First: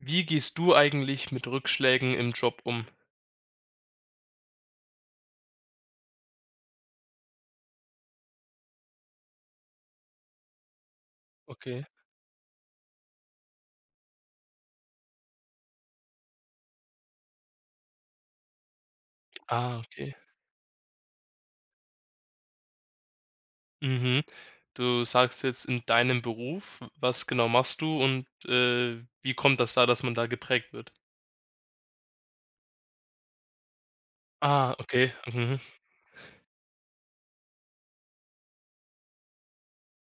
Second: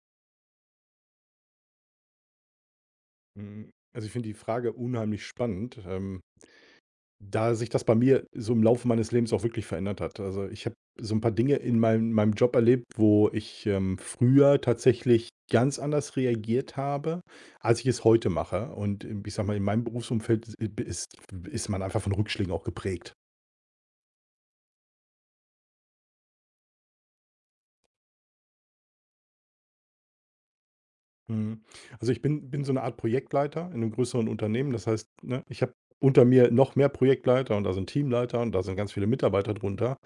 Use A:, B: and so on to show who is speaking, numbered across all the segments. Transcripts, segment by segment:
A: Wie gehst du eigentlich mit Rückschlägen im Job um?
B: Also, ich finde die Frage unheimlich spannend, da sich das bei mir so im Laufe meines Lebens auch wirklich verändert hat. Also, ich habe so ein paar Dinge in
A: Okay.
B: meinem Job erlebt, wo ich, früher tatsächlich ganz anders reagiert habe, als ich es heute mache. Und, ich sage mal, in
A: Ah,
B: meinem
A: okay.
B: Berufsumfeld is ist ist man einfach von Rückschlägen auch geprägt.
A: Mhm. Du sagst jetzt in deinem Beruf, was genau machst du und, wie kommt das da, dass man da geprägt wird?
B: Mhm. Also, ich bin so eine Art Projektleiter in einem größeren Unternehmen.
A: Ah,
B: Das heißt,
A: okay.
B: ne,
A: Mhm.
B: ich habe unter mir noch mehr Projektleiter und da sind Teamleiter und da sind ganz viele Mitarbeiter drunter.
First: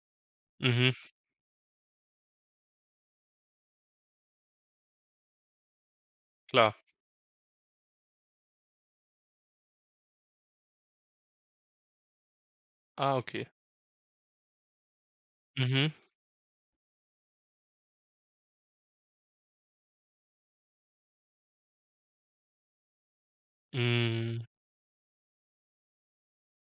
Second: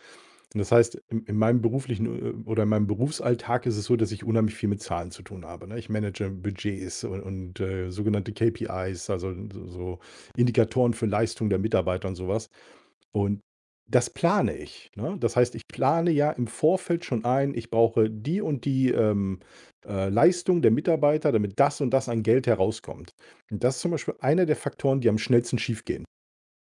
B: Und das
A: Mhm.
B: heißt, in meinem beruflichen oder in meinem Berufsalltag ist es so, dass ich unheimlich viel mit Zahlen zu tun habe, ne? Ich manage
A: Klar.
B: Budgets und sogenannte KPIs, also so Indikatoren für Leistung der Mitarbeiter und sowas.
A: Ah,
B: Und
A: okay.
B: das plane ich, ne? Das heißt, ich
A: Mhm.
B: plane ja im Vorfeld schon ein, ich brauche die und die, Leistung der Mitarbeiter, damit das und das an Geld herauskommt. Und das ist zum Beispiel
A: Hm.
B: einer der Faktoren, die am schnellsten schiefgehen.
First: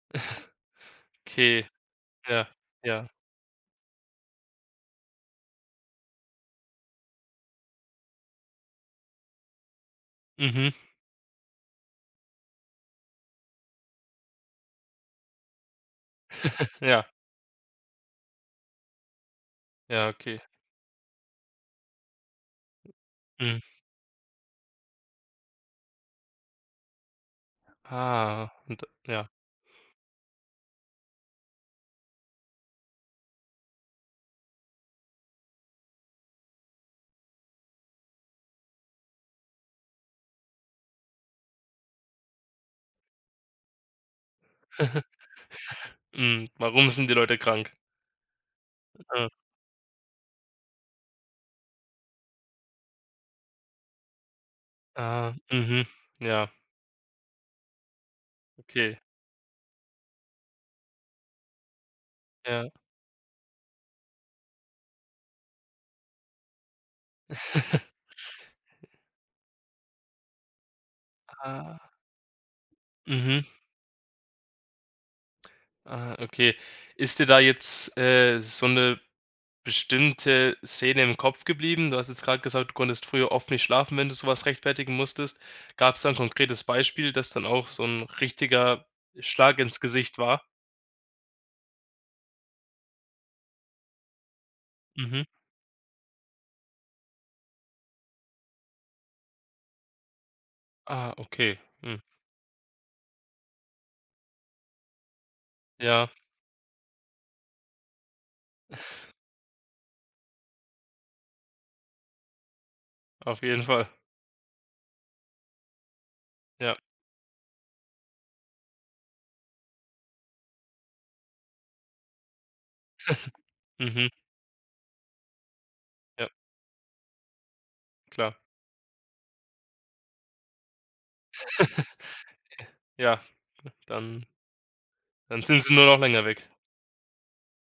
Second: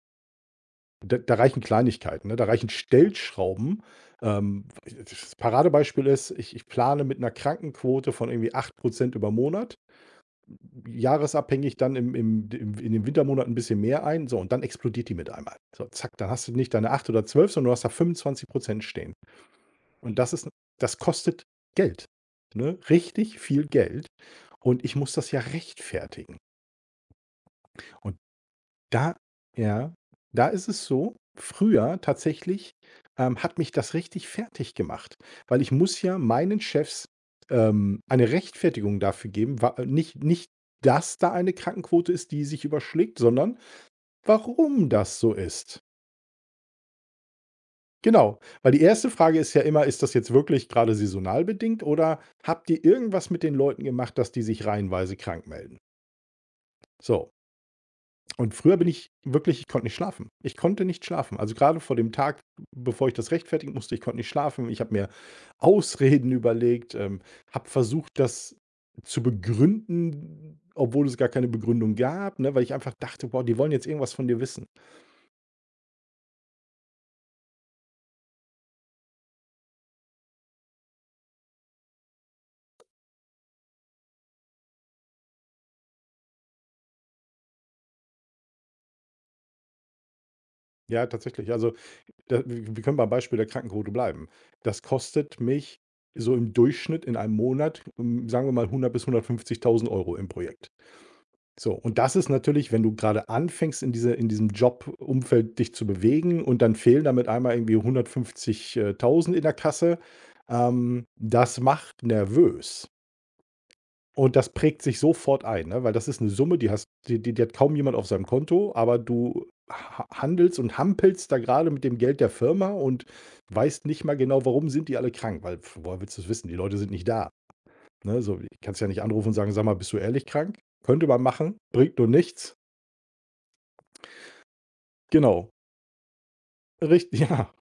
B: Da reichen
A: Okay.
B: Kleinigkeiten, ne? Da
A: Ja,
B: reichen
A: ja.
B: Stellschrauben. Das Paradebeispiel ist, ich plane mit einer Krankenquote von irgendwie 8% über Monat,
A: Mhm.
B: jahresabhängig dann im im im in den Wintermonaten ein bisschen mehr ein, so und dann explodiert die mit einmal. So, zack, dann hast du nicht deine
A: Ja.
B: 8 oder 12, sondern du hast da 25% stehen.
A: Ja,
B: Und das
A: okay.
B: ist das kostet Geld, ne? Richtig
A: Mhm.
B: viel Geld und ich muss das ja rechtfertigen. Und
A: Ah, und
B: Da
A: ja.
B: ja, da ist es so, früher tatsächlich, hat mich das richtig fertig gemacht, weil ich muss ja meinen Chefs, eine Rechtfertigung dafür geben, wa nicht nicht, dass da eine Krankenquote ist, die sich überschlägt, sondern warum das so ist.
A: Hm, warum sind die Leute krank?
B: Genau, weil die erste
A: Ah.
B: Frage ist ja immer: „Ist das jetzt wirklich gerade saisonal bedingt oder habt ihr irgendwas mit den Leuten gemacht, dass die sich reihenweise
A: Ah,
B: krank melden?“
A: mhm. Ja,
B: So. Und früher bin
A: okay.
B: ich wirklich ich konnte nicht schlafen. Ich konnte nicht schlafen. Also, gerade vor dem Tag,
A: Ja.
B: bevor ich das rechtfertigen musste, ich konnte nicht schlafen. Ich habe mir Ausreden überlegt, habe versucht, das zu begründen, obwohl es gar keine
A: Ah.
B: Begründung gab, ne, weil ich einfach dachte:
A: Mhm.
B: „Boah, die wollen jetzt irgendwas von dir wissen.“
A: Ah, okay. Ist dir da jetzt, so eine bestimmte Szene im Kopf geblieben? Du hast jetzt gerade gesagt, du konntest früher oft nicht schlafen, wenn du sowas rechtfertigen musstest. Gab's da 'n konkretes Beispiel, das dann auch so ein richtiger Schlag ins Gesicht war?
B: Ja, tatsächlich. Also, da wir können beim Beispiel der Krankenquote bleiben. Das
A: Mhm.
B: kostet mich so im Durchschnitt in einem Monat, hm, sagen wir mal 100 bis 150.000 Euro im Projekt.
A: Ah, okay.
B: So, und
A: Hm.
B: das ist natürlich, wenn du gerade anfängst, in diesem Jobumfeld dich zu
A: Ja,
B: bewegen und dann fehlen damit einmal irgendwie 150, in der Kasse, das macht nervös.
A: auf jeden Fall.
B: Und das prägt sich sofort ein, ne, weil das ist eine Summe, die
A: Ja.
B: hast die die die hat kaum jemand auf seinem Konto, aber du ha handelst und hampelst da gerade mit dem Geld der Firma und weißt nicht
A: Mhm.
B: mal genau, warum sind die alle krank, weil woher willst du es
A: Ja,
B: wissen? Die Leute sind nicht da, ne?
A: klar.
B: So, kannst ja nicht anrufen und sagen: „Sag mal, bist du ehrlich krank?“ Könnte man machen, bringt nur nichts.
A: Ja, dann dann
B: Genau.
A: sind sie nur noch länger weg.
B: Richt ja.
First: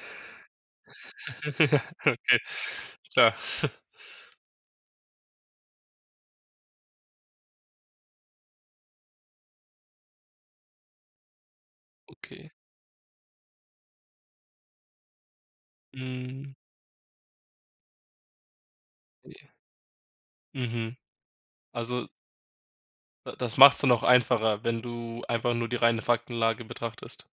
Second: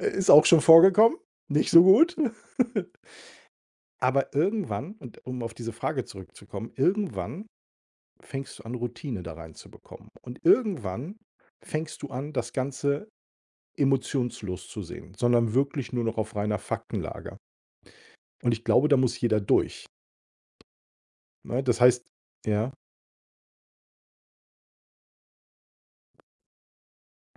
B: Ist auch schon vorgekommen, nicht so gut.
A: Okay, klar.
B: Aber irgendwann und um auf diese Frage zurückzukommen, irgendwann fängst du an, Routine da reinzubekommen. Und irgendwann fängst du an,
A: Okay.
B: das Ganze emotionslos zu sehen, sondern wirklich nur noch auf
A: Hm,
B: reiner Faktenlage. Und ich glaube, da muss jeder
A: ne.
B: durch,
A: Mhm.
B: ne? Das heißt
A: Also,
B: ja?
A: da das machst du noch einfacher, wenn du einfach nur die reine Faktenlage betrachtest.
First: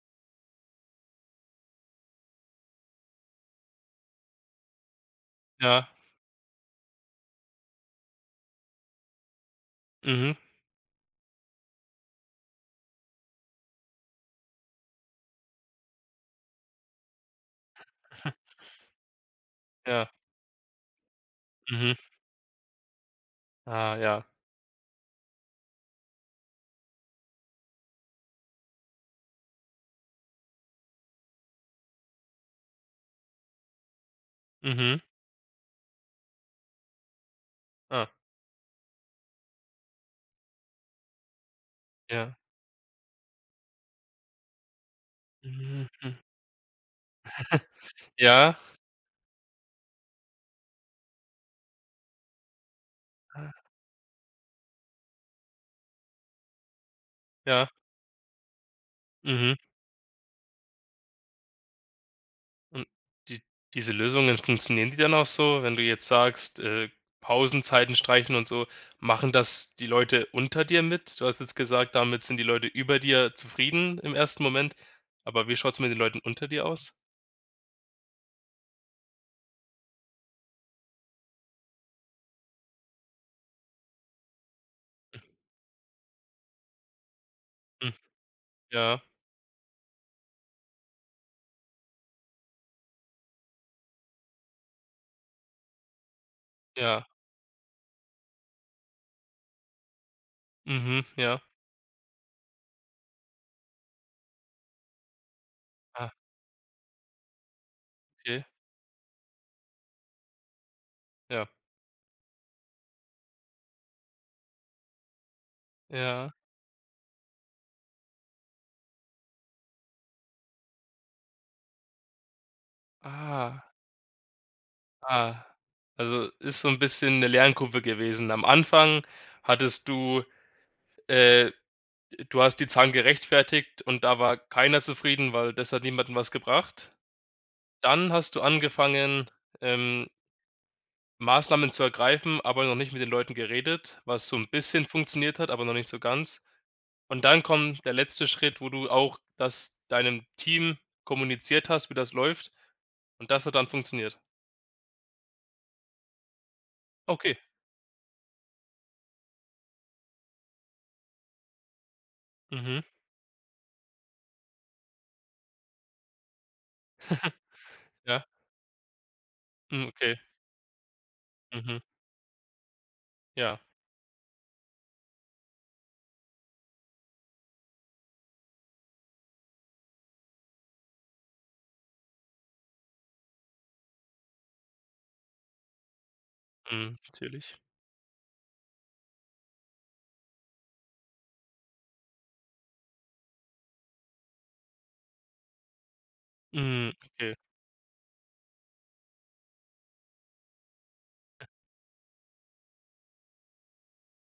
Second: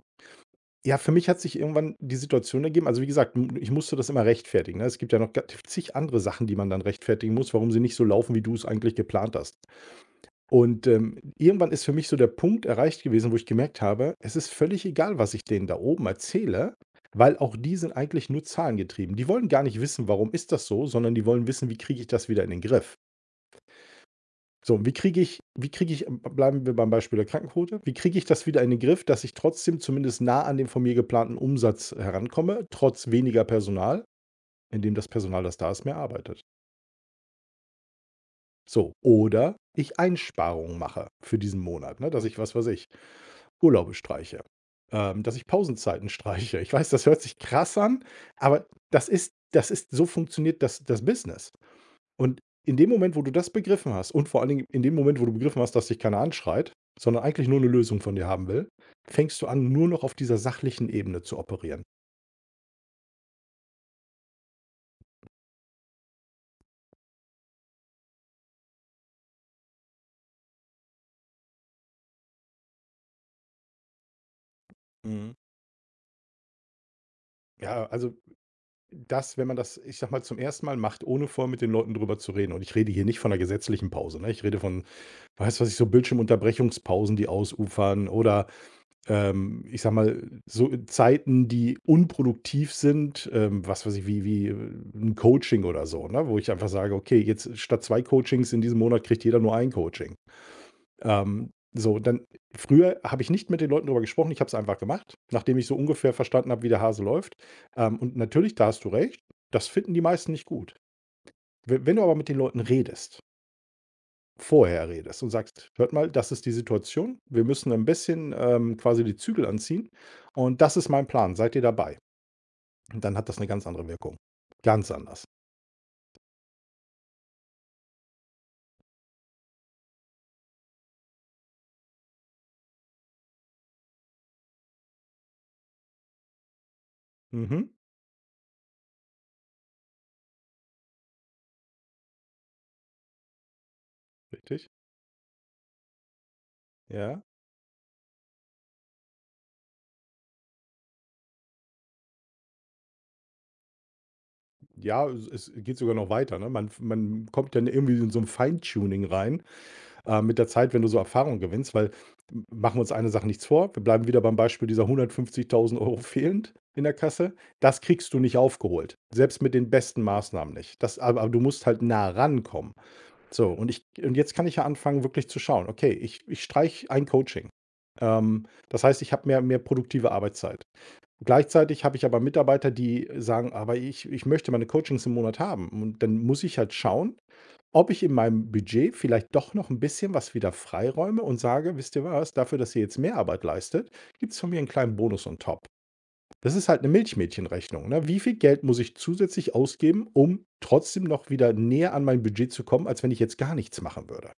B: Ja, für mich hat sich irgendwann die Situation ergeben also, wie gesagt, m ich musste das immer rechtfertigen, ne? Es gibt ja noch ga
A: Ja,
B: zig andere Sachen, die man dann rechtfertigen muss, warum sie nicht so laufen, wie du es eigentlich geplant hast.
A: mhm,
B: Und, irgendwann ist für mich so der Punkt erreicht gewesen, wo ich gemerkt habe, es ist völlig egal, was ich denen da oben erzähle, weil auch die sind eigentlich nur zahlengetrieben. Die wollen gar nicht wissen,
A: ja,
B: warum ist das so, sondern die wollen wissen, wie
A: mhm,
B: kriege ich das wieder in den Griff?
A: ah, ja,
B: So, und wie kriege ich bleiben wir beim Beispiel der Krankenquote, wie kriege ich das wieder in den Griff, dass ich trotzdem zumindest nah an den von mir geplanten Umsatz herankomme, trotz weniger Personal, indem
A: mhm,
B: das Personal, das da ist, mehr arbeitet.
A: ah,
B: So, oder ich Einsparungen mache für diesen Monat, ne, dass
A: ja,
B: ich, was weiß ich, Urlaube streiche, dass ich
A: mhm,
B: Pausenzeiten streiche. Ich weiß, das hört sich krass an,
A: ja,
B: aber das ist so funktioniert das Business. Und in dem Moment, wo du das begriffen hast und vor allen Dingen in dem Moment, wo du begriffen hast, dass dich keiner anschreit, sondern eigentlich nur eine
A: ja,
B: Lösung von dir haben will, fängst du
A: mhm.
B: an, nur noch auf dieser sachlichen Ebene zu operieren.
A: Und die diese Lösungen, funktionieren die dann auch so, wenn du jetzt sagst, Pausenzeiten streichen und so, machen das die Leute unter dir mit? Du hast jetzt gesagt, damit sind die Leute über dir zufrieden im ersten Moment,
B: Mhm.
A: aber wie schaut's mit den Leuten unter dir aus?
B: Ja, also das, wenn man das, ich sag mal, zum ersten Mal macht, ohne vorher mit den Leuten drüber zu reden und ich rede hier nicht von einer gesetzlichen Pause, ne? Ich rede von, weißt du was ich so Bildschirmunterbrechungspausen, die
A: Hm,
B: ausufern oder
A: ja,
B: ich sage mal, so Zeiten, die unproduktiv sind, was weiß ich, wie 'n Coaching oder so, ne? Wo ich einfach sage:
A: ja,
B: „Okay, jetzt statt 2 Coachings in diesem Monat kriegt jeder nur ein Coaching.“
A: mhm, ja,
B: Ähm, so, dann früher habe ich nicht mit den Leuten darüber gesprochen, ich habe es einfach gemacht, nachdem ich so
A: ah.
B: ungefähr verstanden habe, wie der Hase läuft. Und
A: Okay,
B: natürlich, da hast du recht, das finden die meisten nicht gut.
A: ja.
B: We Wenn du aber mit den Leuten redest Vorher redest und sagst: „Hört mal, das
A: Ja.
B: ist die Situation. Wir müssen ein bisschen, quasi die Zügel anziehen und das ist mein Plan. Seid ihr dabei?“ Und dann hat das eine ganz
A: Ah,
B: andere Wirkung. Ganz anders.
A: ah. Also, ist so ein bisschen eine Lernkurve gewesen. Am Anfang hattest du äh, du hast die Zahlen gerechtfertigt und da war keiner zufrieden, weil das hat niemandem was gebracht.
B: Mhm.
A: Dann hast du angefangen, ähm, Maßnahmen zu ergreifen, aber noch nicht mit den Leuten geredet, was so ein
B: Richtig.
A: bisschen funktioniert hat, aber noch nicht so ganz.
B: Ja.
A: Und dann kommt der letzte Schritt, wo du auch das deinem Team kommuniziert hast, wie das läuft, und das hat dann funktioniert.
B: Ja, es geht sogar noch weiter, ne? Man
A: Okay.
B: kommt dann irgendwie in so ein Feintuning rein, mit der Zeit, wenn du so Erfahrung gewinnst, weil m machen
A: Mhm.
B: wir uns eine Sache nichts vor, wir bleiben wieder beim Beispiel dieser 150.000 Euro fehlend in der Kasse. Das kriegst du
A: Ja,
B: nicht aufgeholt, selbst mit den
A: hm,
B: besten
A: okay.
B: Maßnahmen nicht. Das aber du musst
A: Mhm.
B: halt nah rankommen. So,
A: Ja,
B: und jetzt kann ich ja anfangen, wirklich zu schauen, okay, ich streiche ein Coaching. Das heißt, ich habe mehr produktive Arbeitszeit. Gleichzeitig habe ich aber Mitarbeiter, die sagen: „Aber ich möchte meine Coachings im Monat haben.“ Und dann muss ich halt
A: mhm,
B: schauen,
A: natürlich.
B: ob ich in meinem Budget vielleicht doch noch ein bisschen was wieder freiräume und sage: „Wisst ihr was? Dafür, dass ihr jetzt mehr Arbeit leistet, gibt es von mir einen kleinen Bonus on top.“ Das ist halt eine
A: Mhm, okay.
B: Milchmädchenrechnung, ne? Wie viel Geld muss ich zusätzlich ausgeben, um trotzdem noch wieder näher an mein Budget zu kommen, als wenn ich jetzt gar nichts machen würde?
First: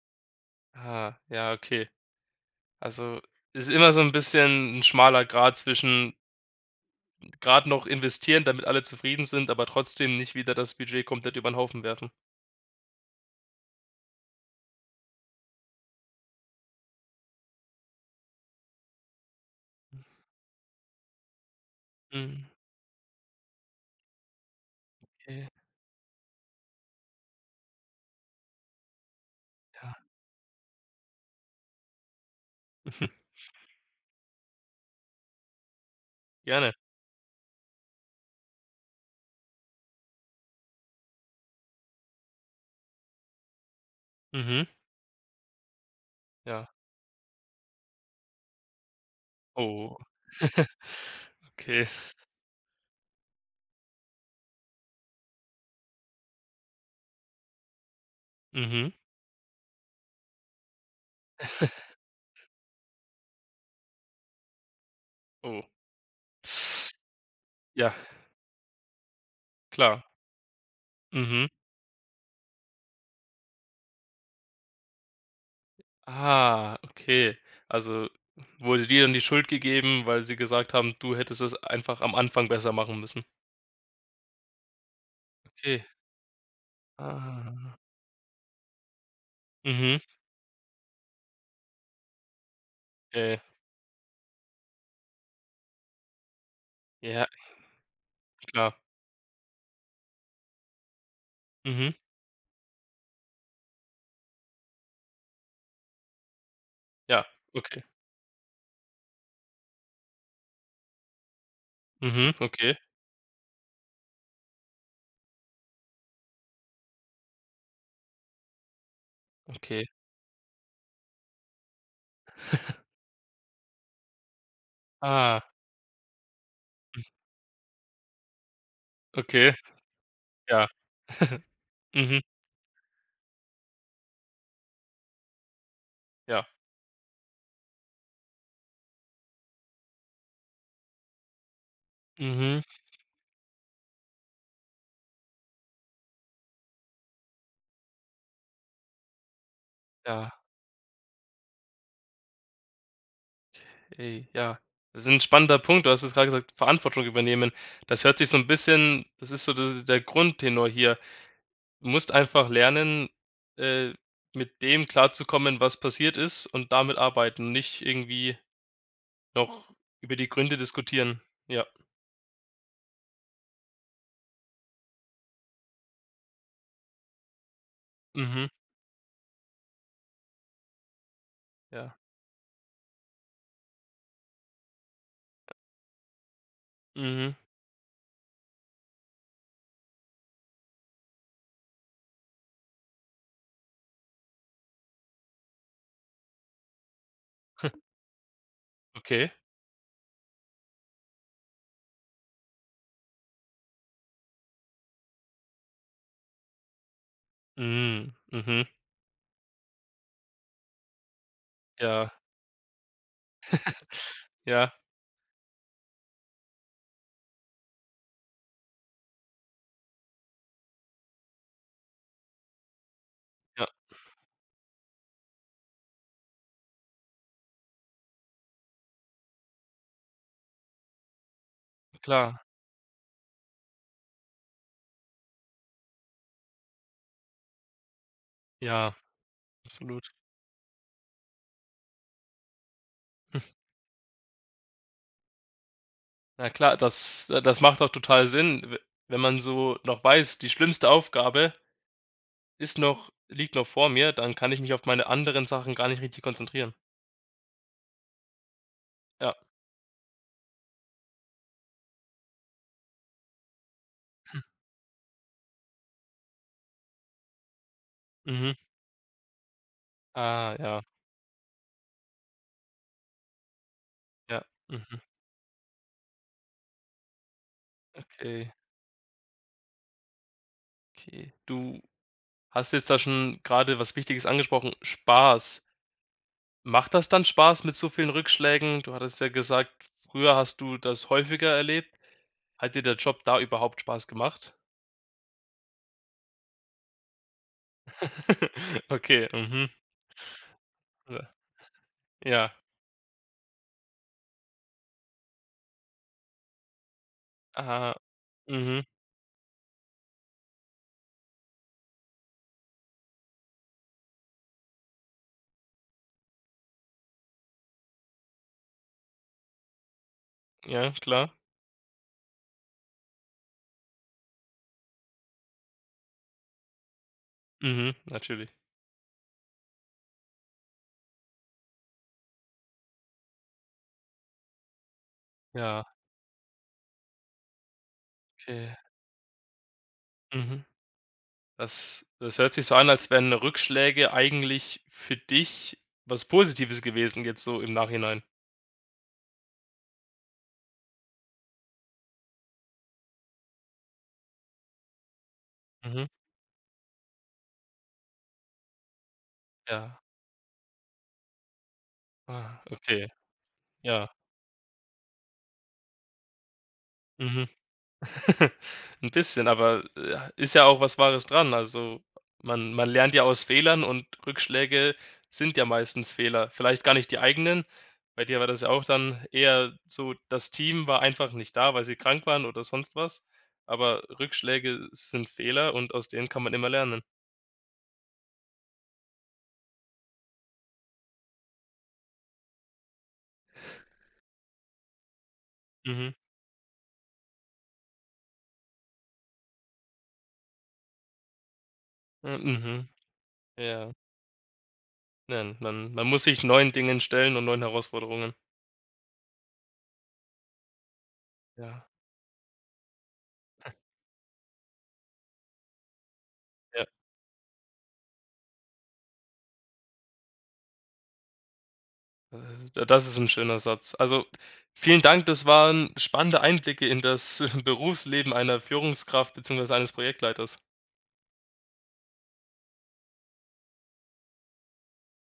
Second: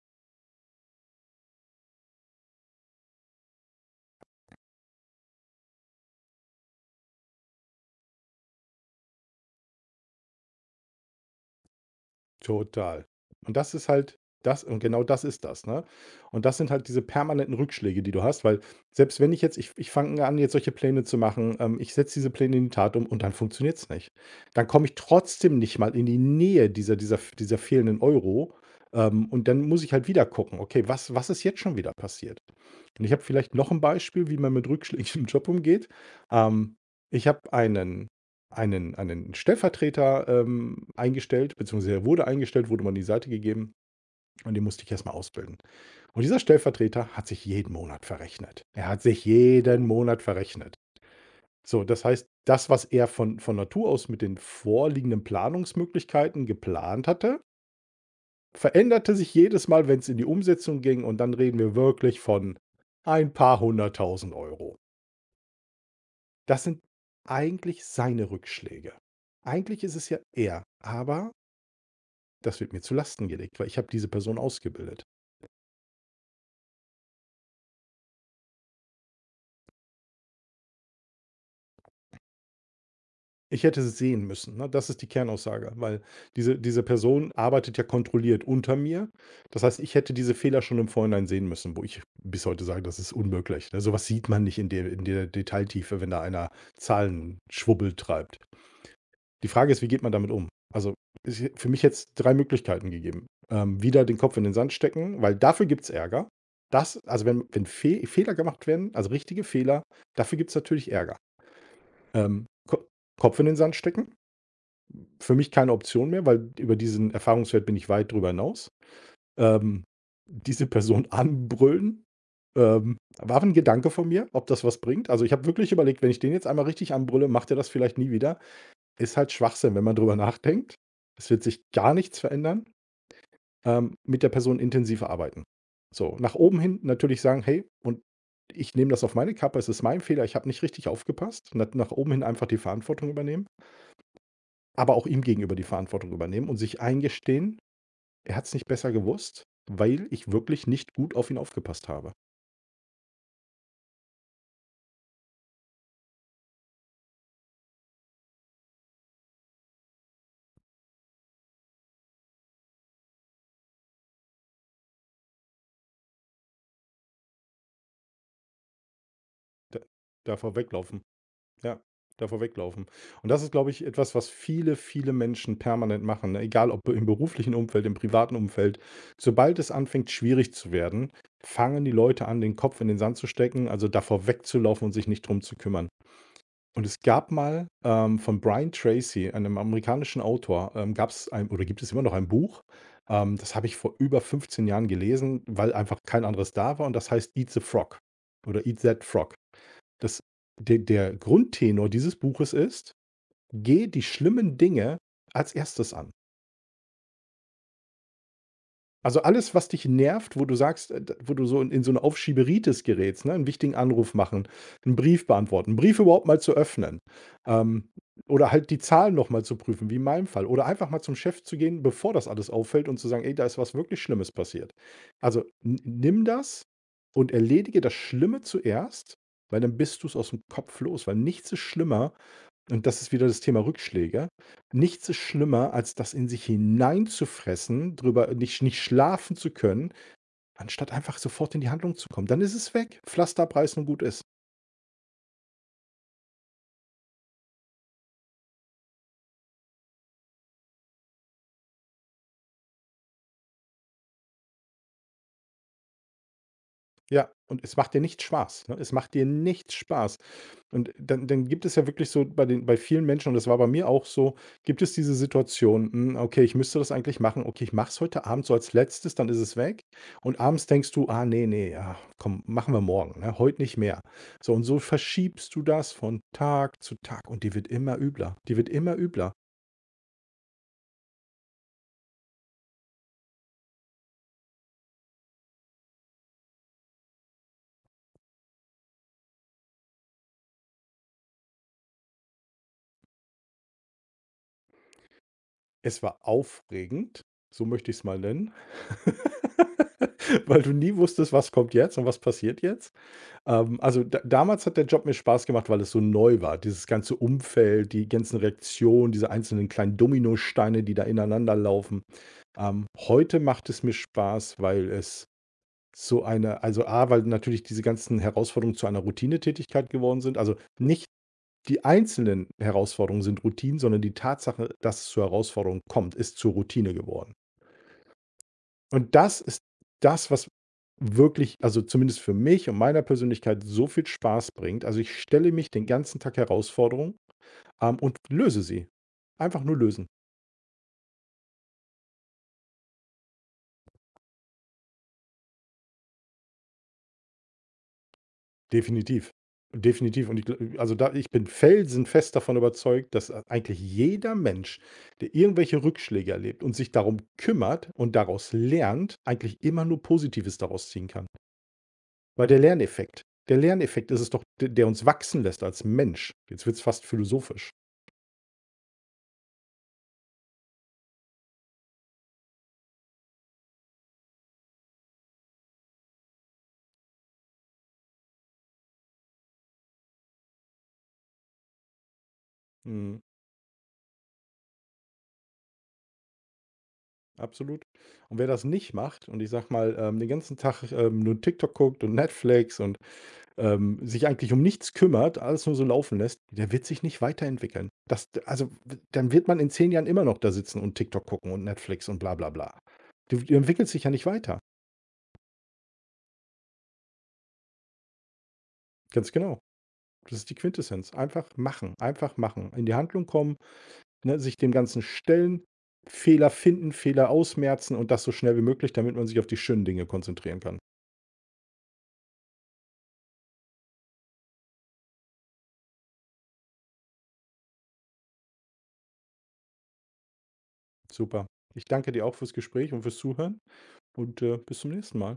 A: Ah, ja, okay. Also, ist immer so 'n bisschen 'n schmaler Grat zwischen grad noch investieren, damit alle zufrieden sind, aber trotzdem nicht wieder das Budget komplett über 'n Haufen werfen.
B: Total. Und das ist halt das und genau das ist das, ne? Und das sind halt diese permanenten Rückschläge, die du hast, weil selbst wenn ich jetzt ich fange an, jetzt solche Pläne zu machen, ich setze diese
A: Mhm,
B: Pläne in die Tat um und dann funktioniert's nicht. Dann komme ich
A: okay,
B: trotzdem nicht mal in die Nähe dieser fehlenden Euro, und dann muss ich
A: ja.
B: halt wieder gucken: „Okay, was ist jetzt schon wieder passiert?“ Und
A: Mhm.
B: ich habe vielleicht noch ein Beispiel, wie man mit Rückschlägen im Job umgeht.
A: Gerne.
B: Ähm, ich habe einen Stellvertreter, eingestellt, beziehungsweise er wurde eingestellt, wurde mir die Seite gegeben und den
A: Mhm,
B: musste ich erst mal ausbilden. Und dieser
A: ja.
B: Stellvertreter hat sich jeden Monat verrechnet. Er hat sich jeden
A: Oh,
B: Monat verrechnet. So,
A: okay.
B: das heißt, das, was er von Natur aus mit den vorliegenden Planungsmöglichkeiten geplant hatte,
A: Mhm.
B: veränderte sich jedes Mal, wenn es in die Umsetzung ging und dann reden wir wirklich von ein paar hunderttausend Euro.
A: Oh.
B: Das sind eigentlich
A: Ja,
B: seine Rückschläge. Eigentlich ist
A: klar.
B: es ja er, aber
A: Mhm.
B: das wird mir zu Lasten gelegt, weil ich habe diese Person ausgebildet.
A: Ah, okay. Also, wurde dir dann die Schuld gegeben, weil sie gesagt haben, du hättest es einfach am Anfang besser machen müssen?
B: Ich hätte es sehen müssen, ne? Das ist die Kernaussage,
A: Okay.
B: weil diese Person
A: Ah.
B: arbeitet ja kontrolliert unter mir. Das heißt, ich
A: Mhm.
B: hätte diese Fehler schon im Vorhinein sehen müssen, wo ich bis heute sage, das ist
A: Okay.
B: unmöglich, ne? So was sieht man nicht in der Detailtiefe, wenn da einer
A: Ja,
B: Zahlenschwubbel treibt.
A: klar.
B: Die Frage ist, wie geht man damit um? Also, es für mich
A: Mhm.
B: jetzt 3 Möglichkeiten gegeben. Wieder den Kopf in den Sand stecken, weil dafür gibt's Ärger. Das
A: Ja,
B: also, wenn
A: okay.
B: Fe Fehler gemacht werden, also richtige Fehler, dafür gibt's natürlich Ärger.
A: Mhm. Okay.
B: Ko Kopf in den Sand stecken. Für mich keine Option mehr, weil über diesen Erfahrungswert bin ich weit drüber hinaus. Ähm,
A: Okay.
B: diese Person anbrüllen, war ein Gedanke von mir, ob das was bringt. Also, ich
A: Ah,
B: habe wirklich überlegt, wenn ich den jetzt einmal richtig anbrülle, macht er das vielleicht nie wieder. Ist halt
A: okay.
B: Schwachsinn, wenn man drüber
A: Ja.
B: nachdenkt. Es wird sich gar nichts
A: Mhm.
B: verändern. Mit der Person intensiv arbeiten. So, nach
A: Ja.
B: oben hin natürlich sagen: „Hey, und ich nehme das auf meine Kappe, es ist mein Fehler, ich habe nicht richtig aufgepasst.“ Na, nach oben hin einfach die
A: Mhm.
B: Verantwortung übernehmen, aber auch ihm gegenüber die Verantwortung übernehmen und sich eingestehen, er hat es nicht besser gewusst, weil
A: Ja.
B: ich wirklich nicht gut auf ihn aufgepasst habe.
A: Ey, ja. Das ist ein spannender Punkt. Du hast es gerade gesagt, Verantwortung übernehmen. Das hört sich so ein bisschen, das ist so, das der Grundtenor hier. Du musst einfach lernen, äh, mit dem klarzukommen, was passiert ist, und damit arbeiten, nicht irgendwie noch
B: Da
A: über die Gründe
B: Davor weglaufen.
A: diskutieren. Ja.
B: Ja, davor weglaufen. Und das ist, glaube ich, etwas, was viele, viele Menschen permanent machen, ne? Egal ob im beruflichen Umfeld, im privaten
A: Mhm.
B: Umfeld. Sobald es anfängt, schwierig zu werden, fangen die
A: Ja.
B: Leute an, den Kopf in den Sand zu stecken, also davor wegzulaufen und sich nicht drum zu kümmern. Und es gab
A: Mhm.
B: mal, von Brian Tracy, einem amerikanischen Autor, gab es ein oder gibt es immer noch ein Buch, das habe ich vor über 15 Jahren gelesen, weil einfach kein anderes da war, und das heißt „Eat the Frog“ oder „Eat that
A: Okay.
B: Frog“. Das de der Grundtenor dieses Buches ist: „Geh die schlimmen Dinge als erstes an.“
A: Mhm. Mhm.
B: Also, alles, was dich nervt, wo du sagst, d wo du so in so eine
A: Ja.
B: Aufschieberitis gerätst, ne? 'N wichtigen Anruf machen,
A: Ja.
B: einen Brief beantworten, 'n Brief überhaupt mal zu öffnen, ähm, oder halt die Zahlen noch mal zu prüfen, wie in meinem Fall. Oder einfach mal zum Chef zu gehen, bevor das alles auffällt, und zu sagen: „Ey, da ist
A: Ja.
B: was wirklich Schlimmes passiert.“ Also, n nimm das und erledige das Schlimme zuerst, weil dann bist du es aus dem Kopf los, weil nichts ist schlimmer,
A: Klar.
B: und das ist wieder das Thema Rückschläge. Nichts ist schlimmer, als das in sich hineinzufressen, drüber nicht
A: Ja,
B: schlafen zu können,
A: absolut.
B: anstatt einfach sofort in die Handlung zu kommen. Dann ist es weg. Pflaster abreißen und gut ist.
A: Na klar, das macht auch total Sinn. We wenn man so noch weiß, die schlimmste Aufgabe ist noch liegt noch vor mir, dann kann ich mich auf meine anderen Sachen gar nicht richtig konzentrieren.
B: Ja, und es macht dir nicht Spaß, ne? Es macht dir
A: Ja.
B: nicht Spaß. Und dann gibt es ja wirklich so bei den bei vielen Menschen, und das war bei mir auch so, gibt es diese Situation: „Hm, okay, ich müsste das eigentlich machen. Okay, ich mache es heute Abend
A: Mhm.
B: so als Letztes, dann ist es weg.“ Und
A: Ah,
B: abends
A: ja.
B: denkst du: „Ah, nee, nee, ja, komm, machen wir morgen, ne? Heute nicht mehr.“
A: Ja.
B: So, und so
A: Mhm.
B: verschiebst du das von Tag zu Tag und die wird immer übler.
A: Okay,
B: Die wird immer übler.
A: okay. Du hast jetzt da schon gerade was Wichtiges angesprochen, Spaß. Macht das dann Spaß mit so vielen Rückschlägen? Du hattest ja gesagt, früher hast du das häufiger erlebt. Hat dir der Job da überhaupt Spaß gemacht?
B: Es war aufregend, so möchte ich es mal nennen,
A: Okay, mhm.
B: weil du nie wusstest, was kommt jetzt und was
A: Ja.
B: passiert jetzt? Also, da Damals hat der Job mir Spaß gemacht, weil es so neu war. Dieses ganze Umfeld,
A: Ah,
B: die ganzen
A: mhm.
B: Reaktionen, diese einzelnen kleinen Dominosteine, die da ineinander laufen. Heute macht es mir Spaß, weil es A, weil natürlich diese ganzen Herausforderungen zu einer Routinetätigkeit geworden sind. Also,
A: Ja,
B: nicht
A: klar.
B: die einzelnen Herausforderungen sind Routinen, sondern die Tatsache, dass es zur Herausforderung kommt, ist zur Routine geworden.
A: Mhm, natürlich.
B: Und das ist das, was wirklich, also zumindest für mich und meiner Persönlichkeit so viel Spaß bringt. Also, ich stelle mich
A: Ja,
B: den ganzen Tag Herausforderungen, und löse
A: okay.
B: sie. Einfach nur lösen.
A: Mhm. Das hört sich so an, als wären Rückschläge eigentlich für dich was Positives gewesen, jetzt so im Nachhinein.
B: Definitiv. Definitiv. Und ich gl also, da ich bin felsenfest davon überzeugt, dass eigentlich jeder Mensch, der irgendwelche
A: Mhm.
B: Rückschläge erlebt und sich darum kümmert und daraus lernt, eigentlich immer
A: Ja.
B: nur Positives daraus ziehen kann. Weil der
A: Ah, okay.
B: Lerneffekt der Lerneffekt
A: Ja,
B: ist es doch, d der uns wachsen lässt als Mensch. Jetzt wird's fast
A: mhm.
B: philosophisch.
A: 'N bisschen, aber, ist ja auch was Wahres dran. Also, man lernt ja aus Fehlern, und Rückschläge sind ja meistens Fehler. Vielleicht gar nicht die eigenen. Bei dir war das ja auch dann eher so, das Team war einfach nicht da, weil sie krank waren oder sonst
B: Mhm.
A: was. Aber Rückschläge sind Fehler und aus denen kann man immer lernen.
B: Absolut. Und wer das nicht macht und ich sage mal, den ganzen Tag, nur TikTok guckt und Netflix und, sich eigentlich um nichts kümmert, alles nur so
A: Mhm.
B: laufen lässt, der wird sich nicht weiterentwickeln. Das also, w Dann wird man in 10 Jahren immer noch da sitzen und TikTok gucken und Netflix und bla bla bla.
A: Mhm.
B: Du
A: Ja.
B: entwickelst dich ja nicht weiter.
A: Nein, man muss sich neuen Dingen stellen und neuen Herausforderungen.
B: Ganz genau. Das ist die Quintessenz.
A: Ja.
B: Einfach machen, in die Handlung kommen, ne, sich dem Ganzen stellen, Fehler
A: Ja.
B: finden, Fehler ausmerzen und das so schnell wie möglich, damit man sich auf die schönen Dinge konzentrieren kann.
A: Das ist 'n schöner Satz. Also, vielen Dank, das waren spannende Einblicke in das Berufsleben einer Führungskraft beziehungsweise eines Projektleiters.
B: Super. Ich danke dir auch fürs Gespräch und fürs Zuhören und, bis zum nächsten Mal.